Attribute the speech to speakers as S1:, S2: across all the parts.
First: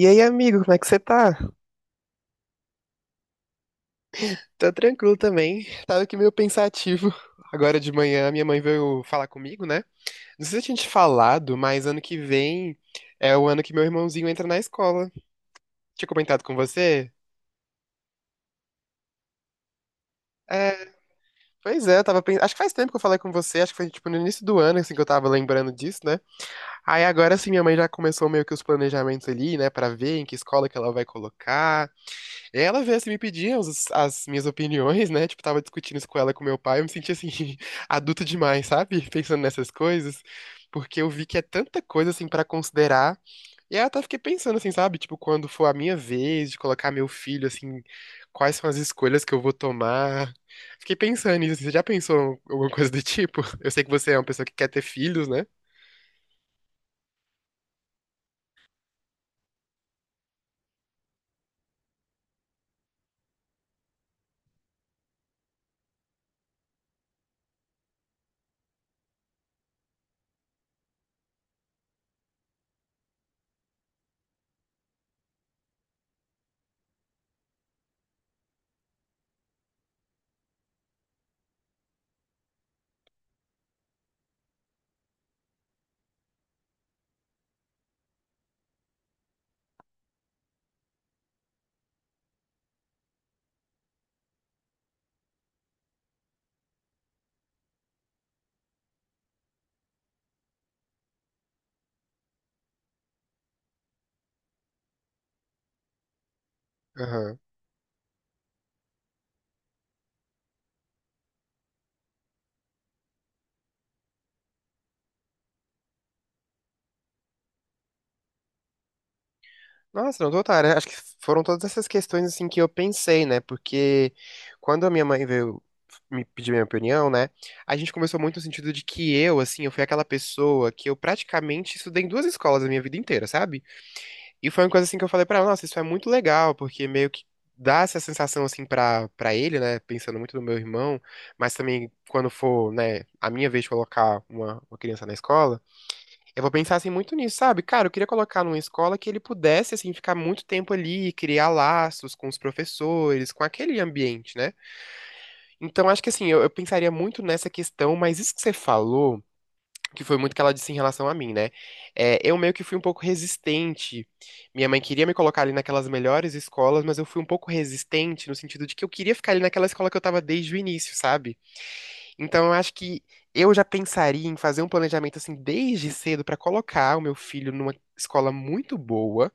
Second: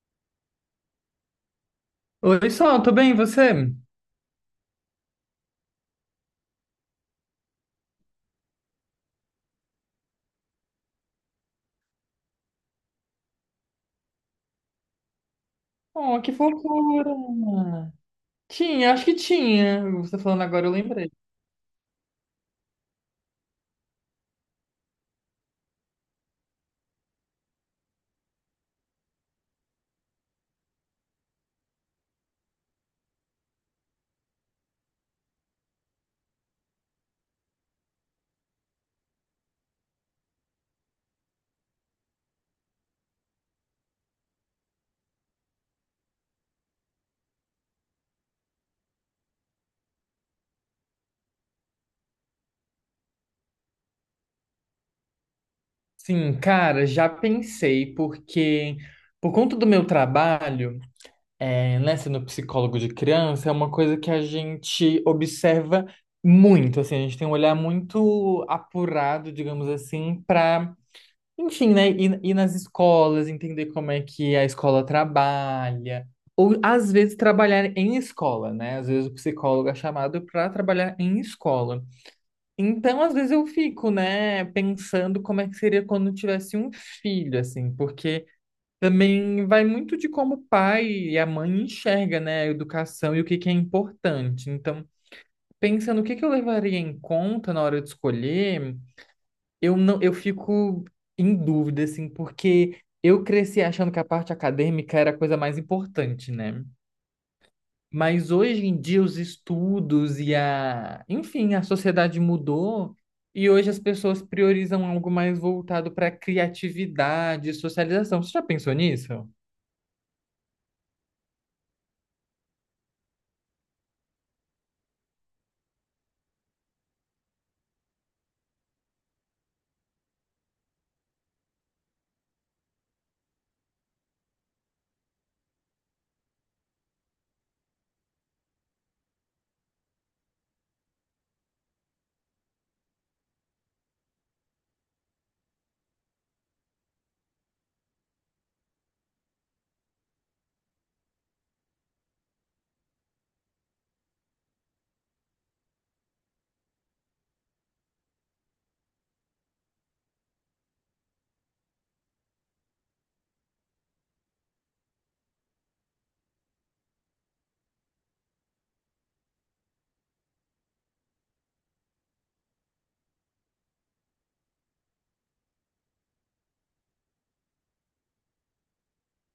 S1: E aí, amigo, como é que você tá?
S2: Oi, Sol, tô bem, e você?
S1: Tá tranquilo também. Tava aqui meio pensativo. Agora de manhã, minha mãe veio falar comigo, né? Não sei se eu tinha te falado, mas ano que vem é o ano que meu irmãozinho entra na escola. Tinha
S2: Oh, que
S1: comentado com você?
S2: fofura! Tinha, acho que tinha. Você falando agora, eu
S1: É,
S2: lembrei.
S1: pois é, eu tava pensando. Acho que faz tempo que eu falei com você, acho que foi tipo no início do ano, assim, que eu tava lembrando disso, né? Aí agora sim, minha mãe já começou meio que os planejamentos ali, né, pra ver em que escola que ela vai colocar. Ela veio assim me pedir as minhas opiniões, né? Tipo, tava discutindo isso com ela, e com meu pai. Eu me senti assim, adulto demais, sabe? Pensando nessas coisas. Porque eu vi que é tanta coisa assim pra considerar. E aí eu até fiquei pensando assim, sabe? Tipo, quando for a minha vez de colocar meu filho, assim, quais são as escolhas que eu vou tomar. Fiquei pensando nisso, assim. Você já pensou em alguma coisa do tipo? Eu sei que você é uma pessoa que quer ter filhos, né?
S2: Sim, cara, já pensei, porque por conta do meu trabalho, é, né, sendo psicólogo de criança, é uma coisa que a gente observa muito, assim, a gente tem um olhar muito apurado, digamos assim, para enfim, né? Ir nas escolas, entender como é que a escola trabalha. Ou, às vezes, trabalhar em escola, né? Às vezes o psicólogo é chamado para trabalhar em escola. Então, às vezes, eu fico, né, pensando como é que seria quando eu tivesse um filho, assim, porque também vai muito de como o pai e a mãe enxerga, né, a educação e o que que é importante. Então, pensando o que que eu levaria em conta na hora de escolher. Eu não, eu fico em dúvida, assim, porque eu cresci achando que a parte acadêmica era a coisa mais importante, né?
S1: Aham.
S2: Mas hoje em dia os estudos e enfim, a sociedade mudou, e hoje as pessoas priorizam algo mais voltado para criatividade e socialização. Você já pensou nisso?
S1: Nossa, não total, né? Acho que foram todas essas questões assim que eu pensei, né? Porque quando a minha mãe veio me pedir minha opinião, né? A gente conversou muito no sentido de que eu, assim, eu fui aquela pessoa que eu praticamente estudei em duas escolas a minha vida inteira, sabe? E foi uma coisa assim que eu falei pra ela, nossa, isso é muito legal, porque meio que dá essa sensação assim pra para ele, né? Pensando muito no meu irmão, mas também quando for, né, a minha vez de colocar uma criança na escola, eu vou pensar assim muito nisso, sabe? Cara, eu queria colocar numa escola que ele pudesse assim ficar muito tempo ali, criar laços com os professores, com aquele ambiente, né? Então acho que assim, eu pensaria muito nessa questão, mas isso que você falou, que foi muito que ela disse em relação a mim, né? É, eu meio que fui um pouco resistente. Minha mãe queria me colocar ali naquelas melhores escolas, mas eu fui um pouco resistente no sentido de que eu queria ficar ali naquela escola que eu tava desde o início, sabe? Então, eu acho que eu já pensaria em fazer um planejamento assim desde cedo pra colocar o meu filho numa escola muito boa,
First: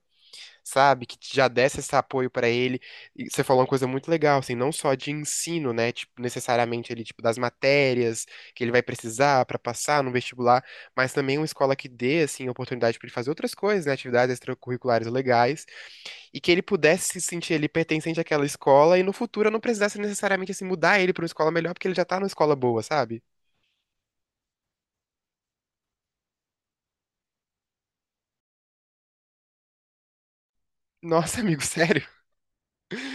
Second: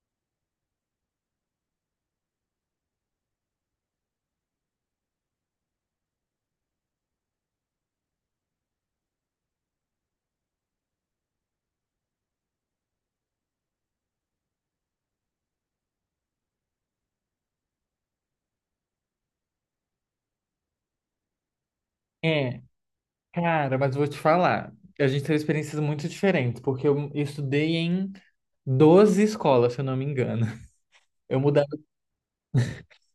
S1: sabe? Que já desse esse apoio pra ele. E você falou uma coisa muito legal, assim, não só de ensino, né? Tipo, necessariamente ele, tipo, das matérias que ele vai precisar pra passar no vestibular, mas também uma escola que dê, assim, oportunidade pra ele fazer outras coisas, né? Atividades extracurriculares legais, e que ele pudesse se sentir ali pertencente àquela escola e no futuro eu não precisasse necessariamente, assim, mudar ele pra uma escola melhor, porque ele já tá numa escola
S2: É,
S1: boa, sabe?
S2: cara, mas vou te falar. A gente teve experiências muito diferentes, porque eu estudei em 12 escolas, se eu não me engano. Eu
S1: Nossa, amigo,
S2: mudava
S1: sério?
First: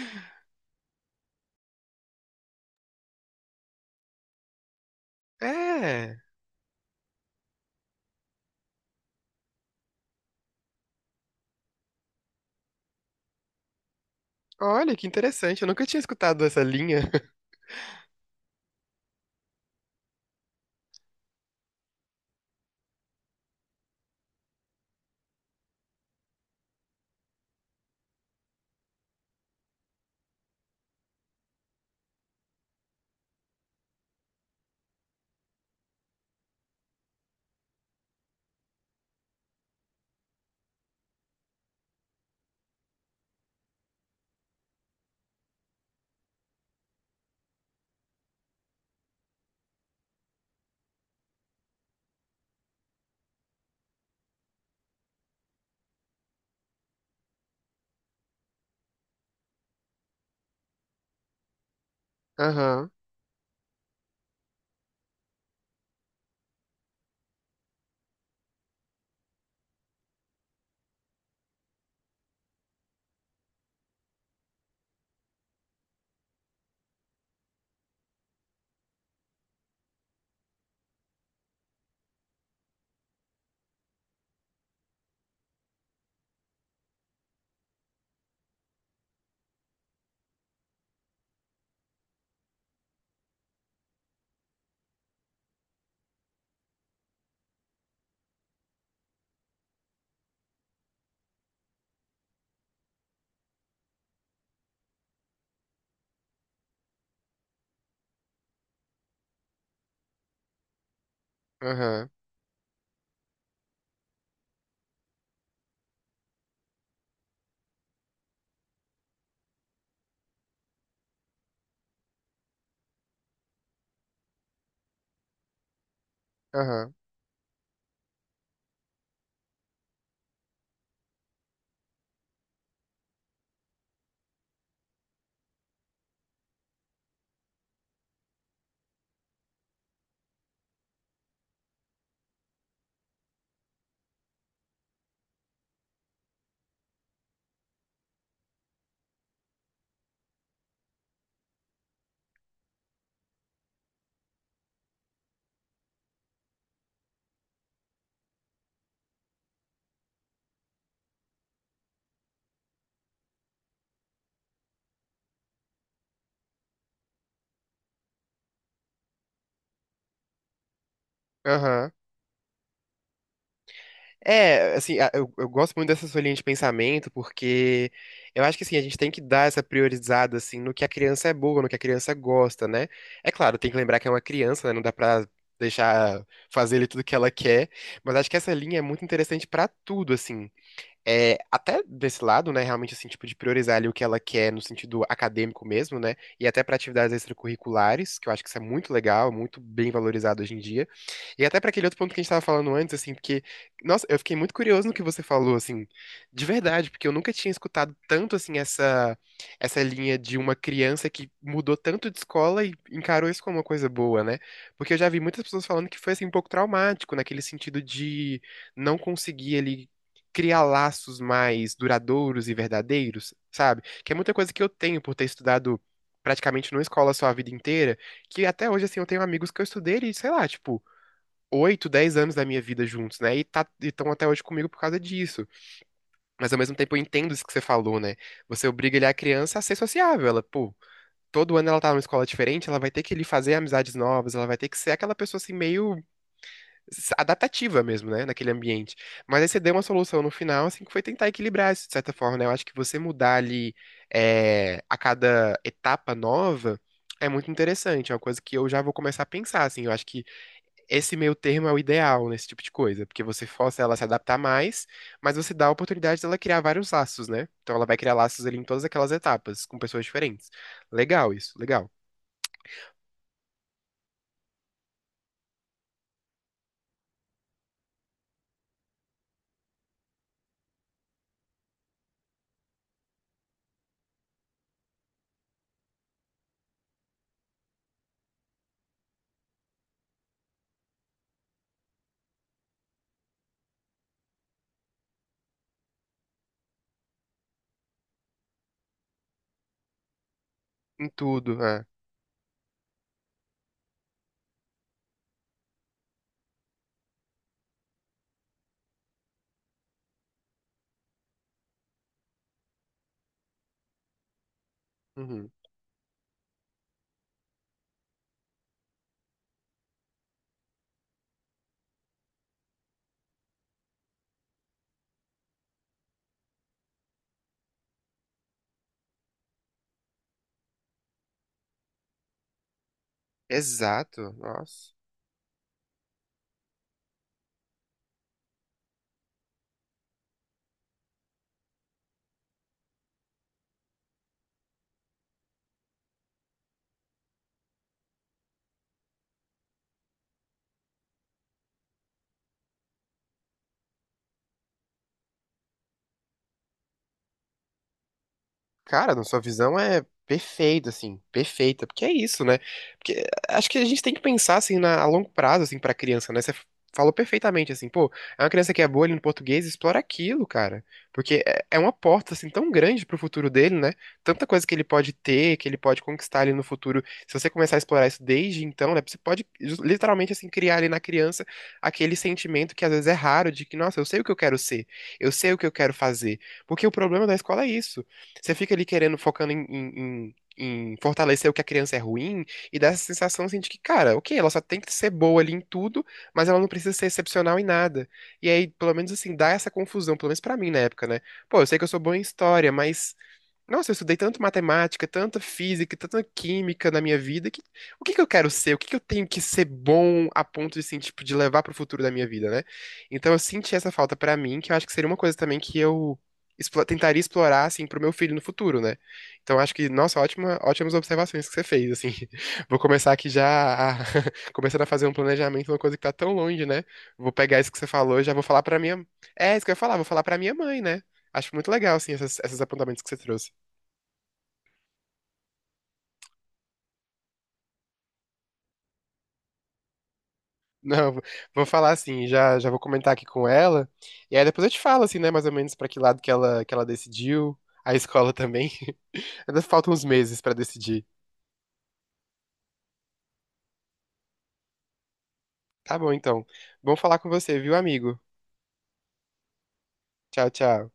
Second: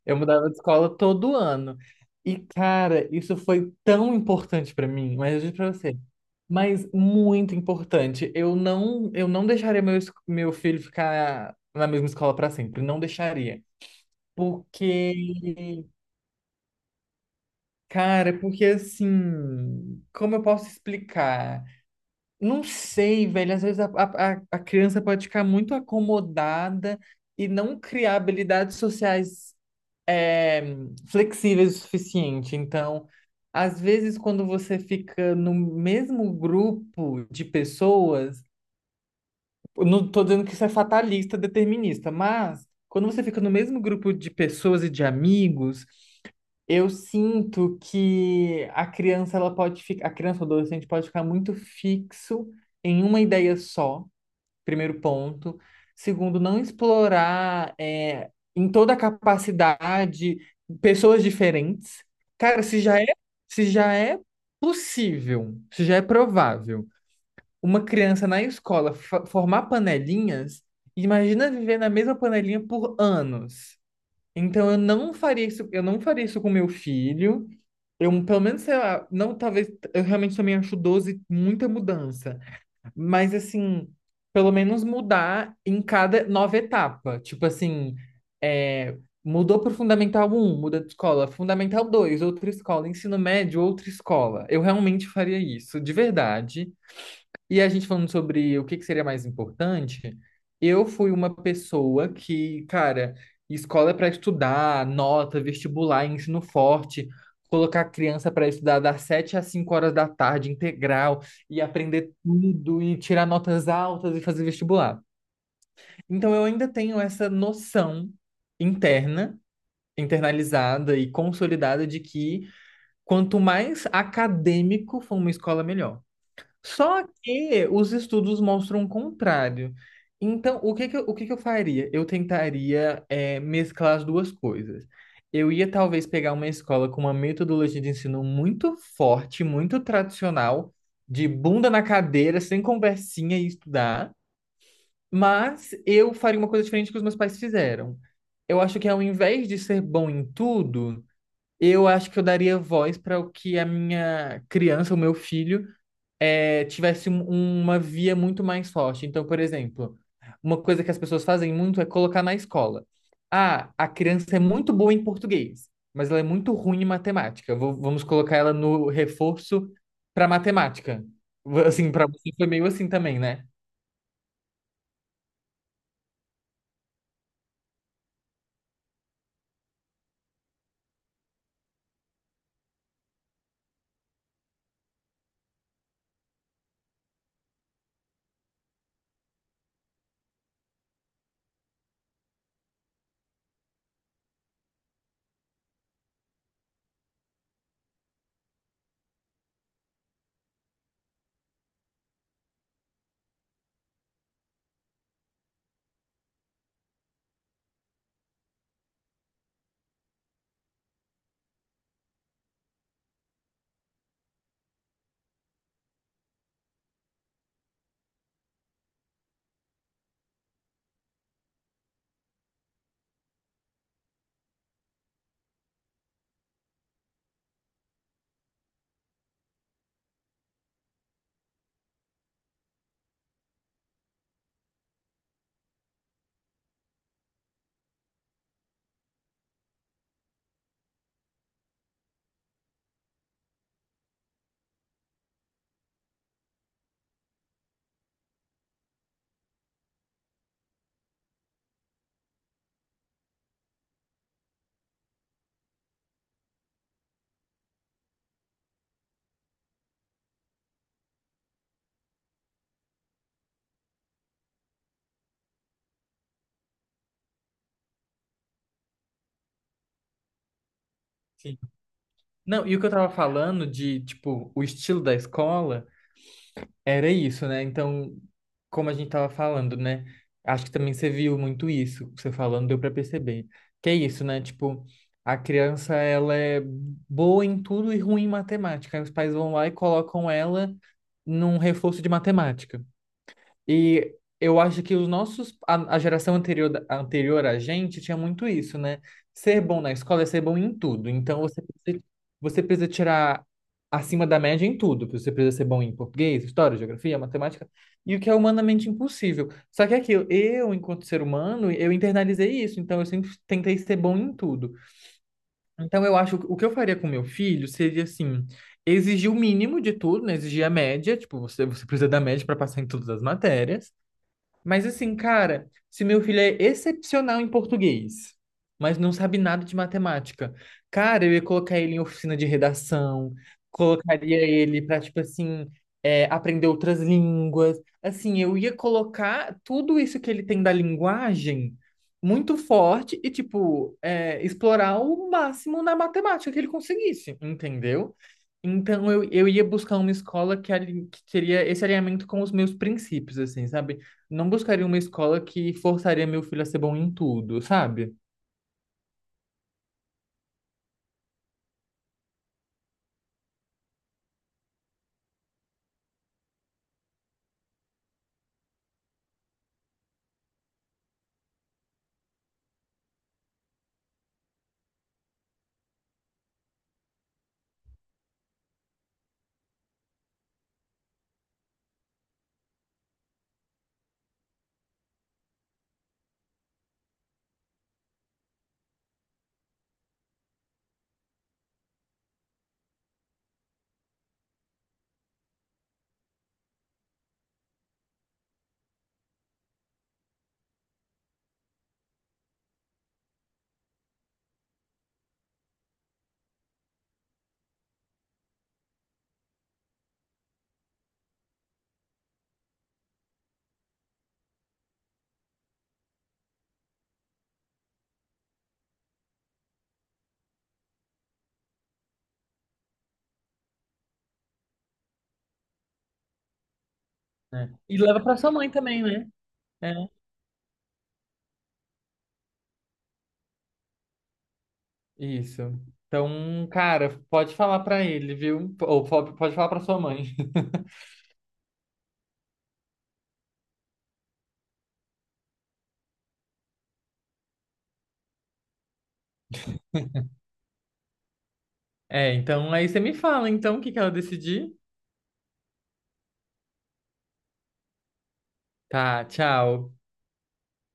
S2: Eu mudava de escola todo ano. E, cara, isso foi tão importante pra mim, mas eu digo pra você,
S1: É.
S2: mas muito importante. Eu não deixaria meu filho ficar na mesma escola pra sempre, não deixaria.
S1: Olha, que interessante. Eu
S2: Porque,
S1: nunca tinha escutado essa linha.
S2: cara, porque assim, como eu posso explicar? Não sei, velho, às vezes a criança pode ficar muito acomodada e não criar habilidades sociais é, flexíveis o suficiente. Então, às vezes, quando você fica no mesmo grupo de pessoas, eu não estou dizendo que isso é fatalista, determinista, mas quando você fica no mesmo grupo de pessoas e de amigos, eu sinto que a criança ela pode ficar, a criança ou adolescente pode ficar muito fixo em uma ideia só, primeiro ponto. Segundo, não explorar, em toda a capacidade, pessoas diferentes. Cara,
S1: Aham,
S2: se já é se já é provável uma criança na escola formar panelinhas, imagina viver na mesma panelinha por anos. Então eu não faria isso, eu não faria isso com meu filho. Eu, pelo menos, sei lá, não, talvez, eu realmente também acho 12 muita mudança. Mas assim, pelo menos mudar em cada nova etapa. Tipo assim, é, mudou pro Fundamental um, muda de escola, Fundamental 2 outra escola, ensino médio, outra escola. Eu realmente faria isso, de verdade. E a gente falando sobre o que que seria mais importante, eu fui uma pessoa que, cara, escola é para estudar, nota, vestibular, ensino forte, colocar a criança para estudar das 7 às 5 horas da tarde, integral, e
S1: aham,
S2: aprender tudo, e tirar notas altas e fazer vestibular. Então eu ainda tenho essa noção interna, internalizada e consolidada de que quanto mais acadêmico for uma escola, melhor.
S1: aham,
S2: Só que os estudos mostram o contrário. Então, o que que eu, o que que eu faria? Eu tentaria mesclar as duas coisas. Eu ia talvez pegar uma escola com uma metodologia de ensino muito forte, muito tradicional, de bunda na cadeira, sem conversinha e estudar, mas eu faria uma coisa diferente que os meus pais fizeram. Eu acho que ao invés de ser bom em tudo, eu acho que eu daria voz para o que a minha criança, o meu filho tivesse uma via muito mais forte. Então, por exemplo, uma coisa que as pessoas fazem muito é colocar na escola. Ah, a criança é muito boa em português, mas ela é muito ruim em matemática. Vamos colocar ela no reforço para matemática. Assim,
S1: aham.
S2: para você foi meio assim também, né?
S1: É, assim, eu gosto muito dessa sua linha de pensamento, porque eu acho que, assim, a gente tem que dar essa priorizada, assim, no que a criança é boa, no que a criança gosta, né? É claro, tem que lembrar que é uma criança, né? Não dá pra deixar fazer ele tudo que ela quer, mas acho que essa linha é muito interessante pra tudo, assim. É, até desse lado, né, realmente assim, tipo, de priorizar ali o que ela quer no sentido acadêmico mesmo, né, e até para atividades extracurriculares, que eu acho que isso é muito legal, muito bem valorizado hoje em dia. E até para aquele outro ponto que a gente estava falando antes, assim, porque, nossa, eu fiquei muito curioso no que você falou, assim, de verdade, porque eu nunca tinha escutado tanto, assim, essa linha de uma criança que mudou tanto de escola e encarou isso como uma coisa boa, né? Porque eu já vi muitas pessoas falando que foi, assim, um pouco traumático, naquele sentido de não conseguir ali criar laços mais duradouros e verdadeiros, sabe? Que é muita coisa que eu tenho por ter estudado praticamente numa escola só a vida inteira, que até hoje, assim, eu tenho amigos que eu estudei, e, sei lá, tipo, 8, 10 anos da minha vida juntos, né? E tá, estão até hoje comigo por causa disso. Mas ao mesmo tempo eu entendo isso que você falou, né? Você obriga ele, a criança, a ser sociável. Ela, pô, todo ano ela tá numa escola diferente, ela vai ter que ele fazer amizades novas, ela vai ter que ser aquela pessoa assim meio adaptativa mesmo, né, naquele ambiente. Mas aí você deu uma solução no final, assim, que foi tentar equilibrar isso, de certa forma, né? Eu acho que você mudar ali, é, a cada etapa nova é muito interessante, é uma coisa que eu já vou começar a pensar, assim, eu acho que esse meio termo é o ideal nesse tipo de coisa, porque você força ela a se adaptar mais, mas você dá a oportunidade dela criar vários laços, né? Então ela vai criar laços ali em todas aquelas etapas, com pessoas diferentes. Legal isso,
S2: Sim.
S1: legal.
S2: Não, e o que eu tava falando de, tipo, o estilo da escola. Era isso, né? Então, como a gente tava falando, né? Acho que também você viu muito isso, você falando, deu para perceber. Que é isso, né? Tipo, a criança, ela é boa em tudo e ruim em matemática. Aí os pais vão lá e colocam ela num reforço de matemática. E eu acho que os nossos, a geração anterior, anterior a gente tinha muito isso, né? Ser bom na escola é ser bom em
S1: Em
S2: tudo. Então
S1: tudo,
S2: você,
S1: né?
S2: você precisa tirar acima da média em tudo. Você precisa ser bom em português, história, geografia, matemática, e o que é humanamente impossível. Só que é aquilo, eu, enquanto ser humano, eu internalizei isso, então eu sempre tentei ser bom em tudo.
S1: Uhum.
S2: Então eu acho que o que eu faria com meu filho seria assim, exigir o mínimo de tudo, né? Exigir a média, tipo, você, você precisa da média para passar em todas as matérias. Mas assim, cara, se meu filho é excepcional em português, mas não sabe nada de matemática, cara, eu ia colocar ele em oficina de redação,
S1: Exato,
S2: colocaria ele
S1: nossa.
S2: para, tipo assim, aprender outras línguas. Assim, eu ia colocar tudo isso que ele tem da linguagem muito forte e, tipo, explorar o máximo na matemática que ele conseguisse, entendeu? Então, eu ia buscar uma escola que, que teria esse alinhamento com os meus princípios, assim, sabe? Não buscaria uma escola que forçaria meu filho a ser bom em tudo, sabe?
S1: Cara, na sua visão é perfeita, assim, perfeita, porque é isso, né? Porque eh, acho que a gente tem que pensar, assim, na, a longo prazo, assim, pra criança, né? Você falou perfeitamente, assim, pô, é uma criança que é boa ali no português, explora aquilo, cara, porque é, é uma porta, assim, tão grande pro futuro dele, né? Tanta coisa que ele pode ter, que ele pode conquistar ali no futuro, se você começar a explorar isso desde então, né? Você pode, literalmente, assim, criar ali na criança aquele sentimento que às vezes é raro de que, nossa, eu sei o que eu quero ser, eu sei o que eu quero fazer, porque o problema da escola é isso. Você fica ali querendo, focando em fortalecer o que a criança é ruim, e dá essa sensação assim, de que, cara, ok, ela só tem que ser boa ali em tudo, mas ela não precisa ser excepcional em nada. E aí, pelo menos assim, dá essa confusão, pelo menos pra mim na época, né? Pô, eu sei que eu sou bom em história, mas. Nossa, eu estudei tanto matemática, tanta física, tanta química na minha vida, que o que que eu quero ser? O que que eu tenho que ser bom a ponto de, assim, tipo, de levar pro futuro da minha vida, né? Então eu senti essa falta pra mim, que eu acho que seria uma coisa também que eu tentaria explorar, assim, pro meu filho no futuro, né? Então, acho que, nossa, ótima, ótimas observações que você fez, assim. Vou começar aqui já, começando a fazer um planejamento, uma coisa que tá tão longe, né? Vou pegar
S2: É.
S1: isso que você
S2: E
S1: falou
S2: leva
S1: e já
S2: pra
S1: vou
S2: sua
S1: falar
S2: mãe
S1: pra
S2: também,
S1: minha...
S2: né?
S1: É, isso que eu ia
S2: É.
S1: falar, vou falar pra minha mãe, né? Acho muito legal, assim, essas, esses apontamentos que você trouxe.
S2: Isso. Então, cara, pode falar pra ele, viu? Ou pode falar pra sua mãe.
S1: Não, vou falar assim, já, já vou comentar aqui com ela, e aí depois eu te falo, assim, né, mais ou menos pra que lado que ela decidiu, a escola também. Ainda faltam uns meses pra decidir.
S2: É, então aí você me fala, então, o que que ela decidir?
S1: Tá bom, então. Bom falar com você, viu, amigo?
S2: Tá, tchau.
S1: Tchau, tchau.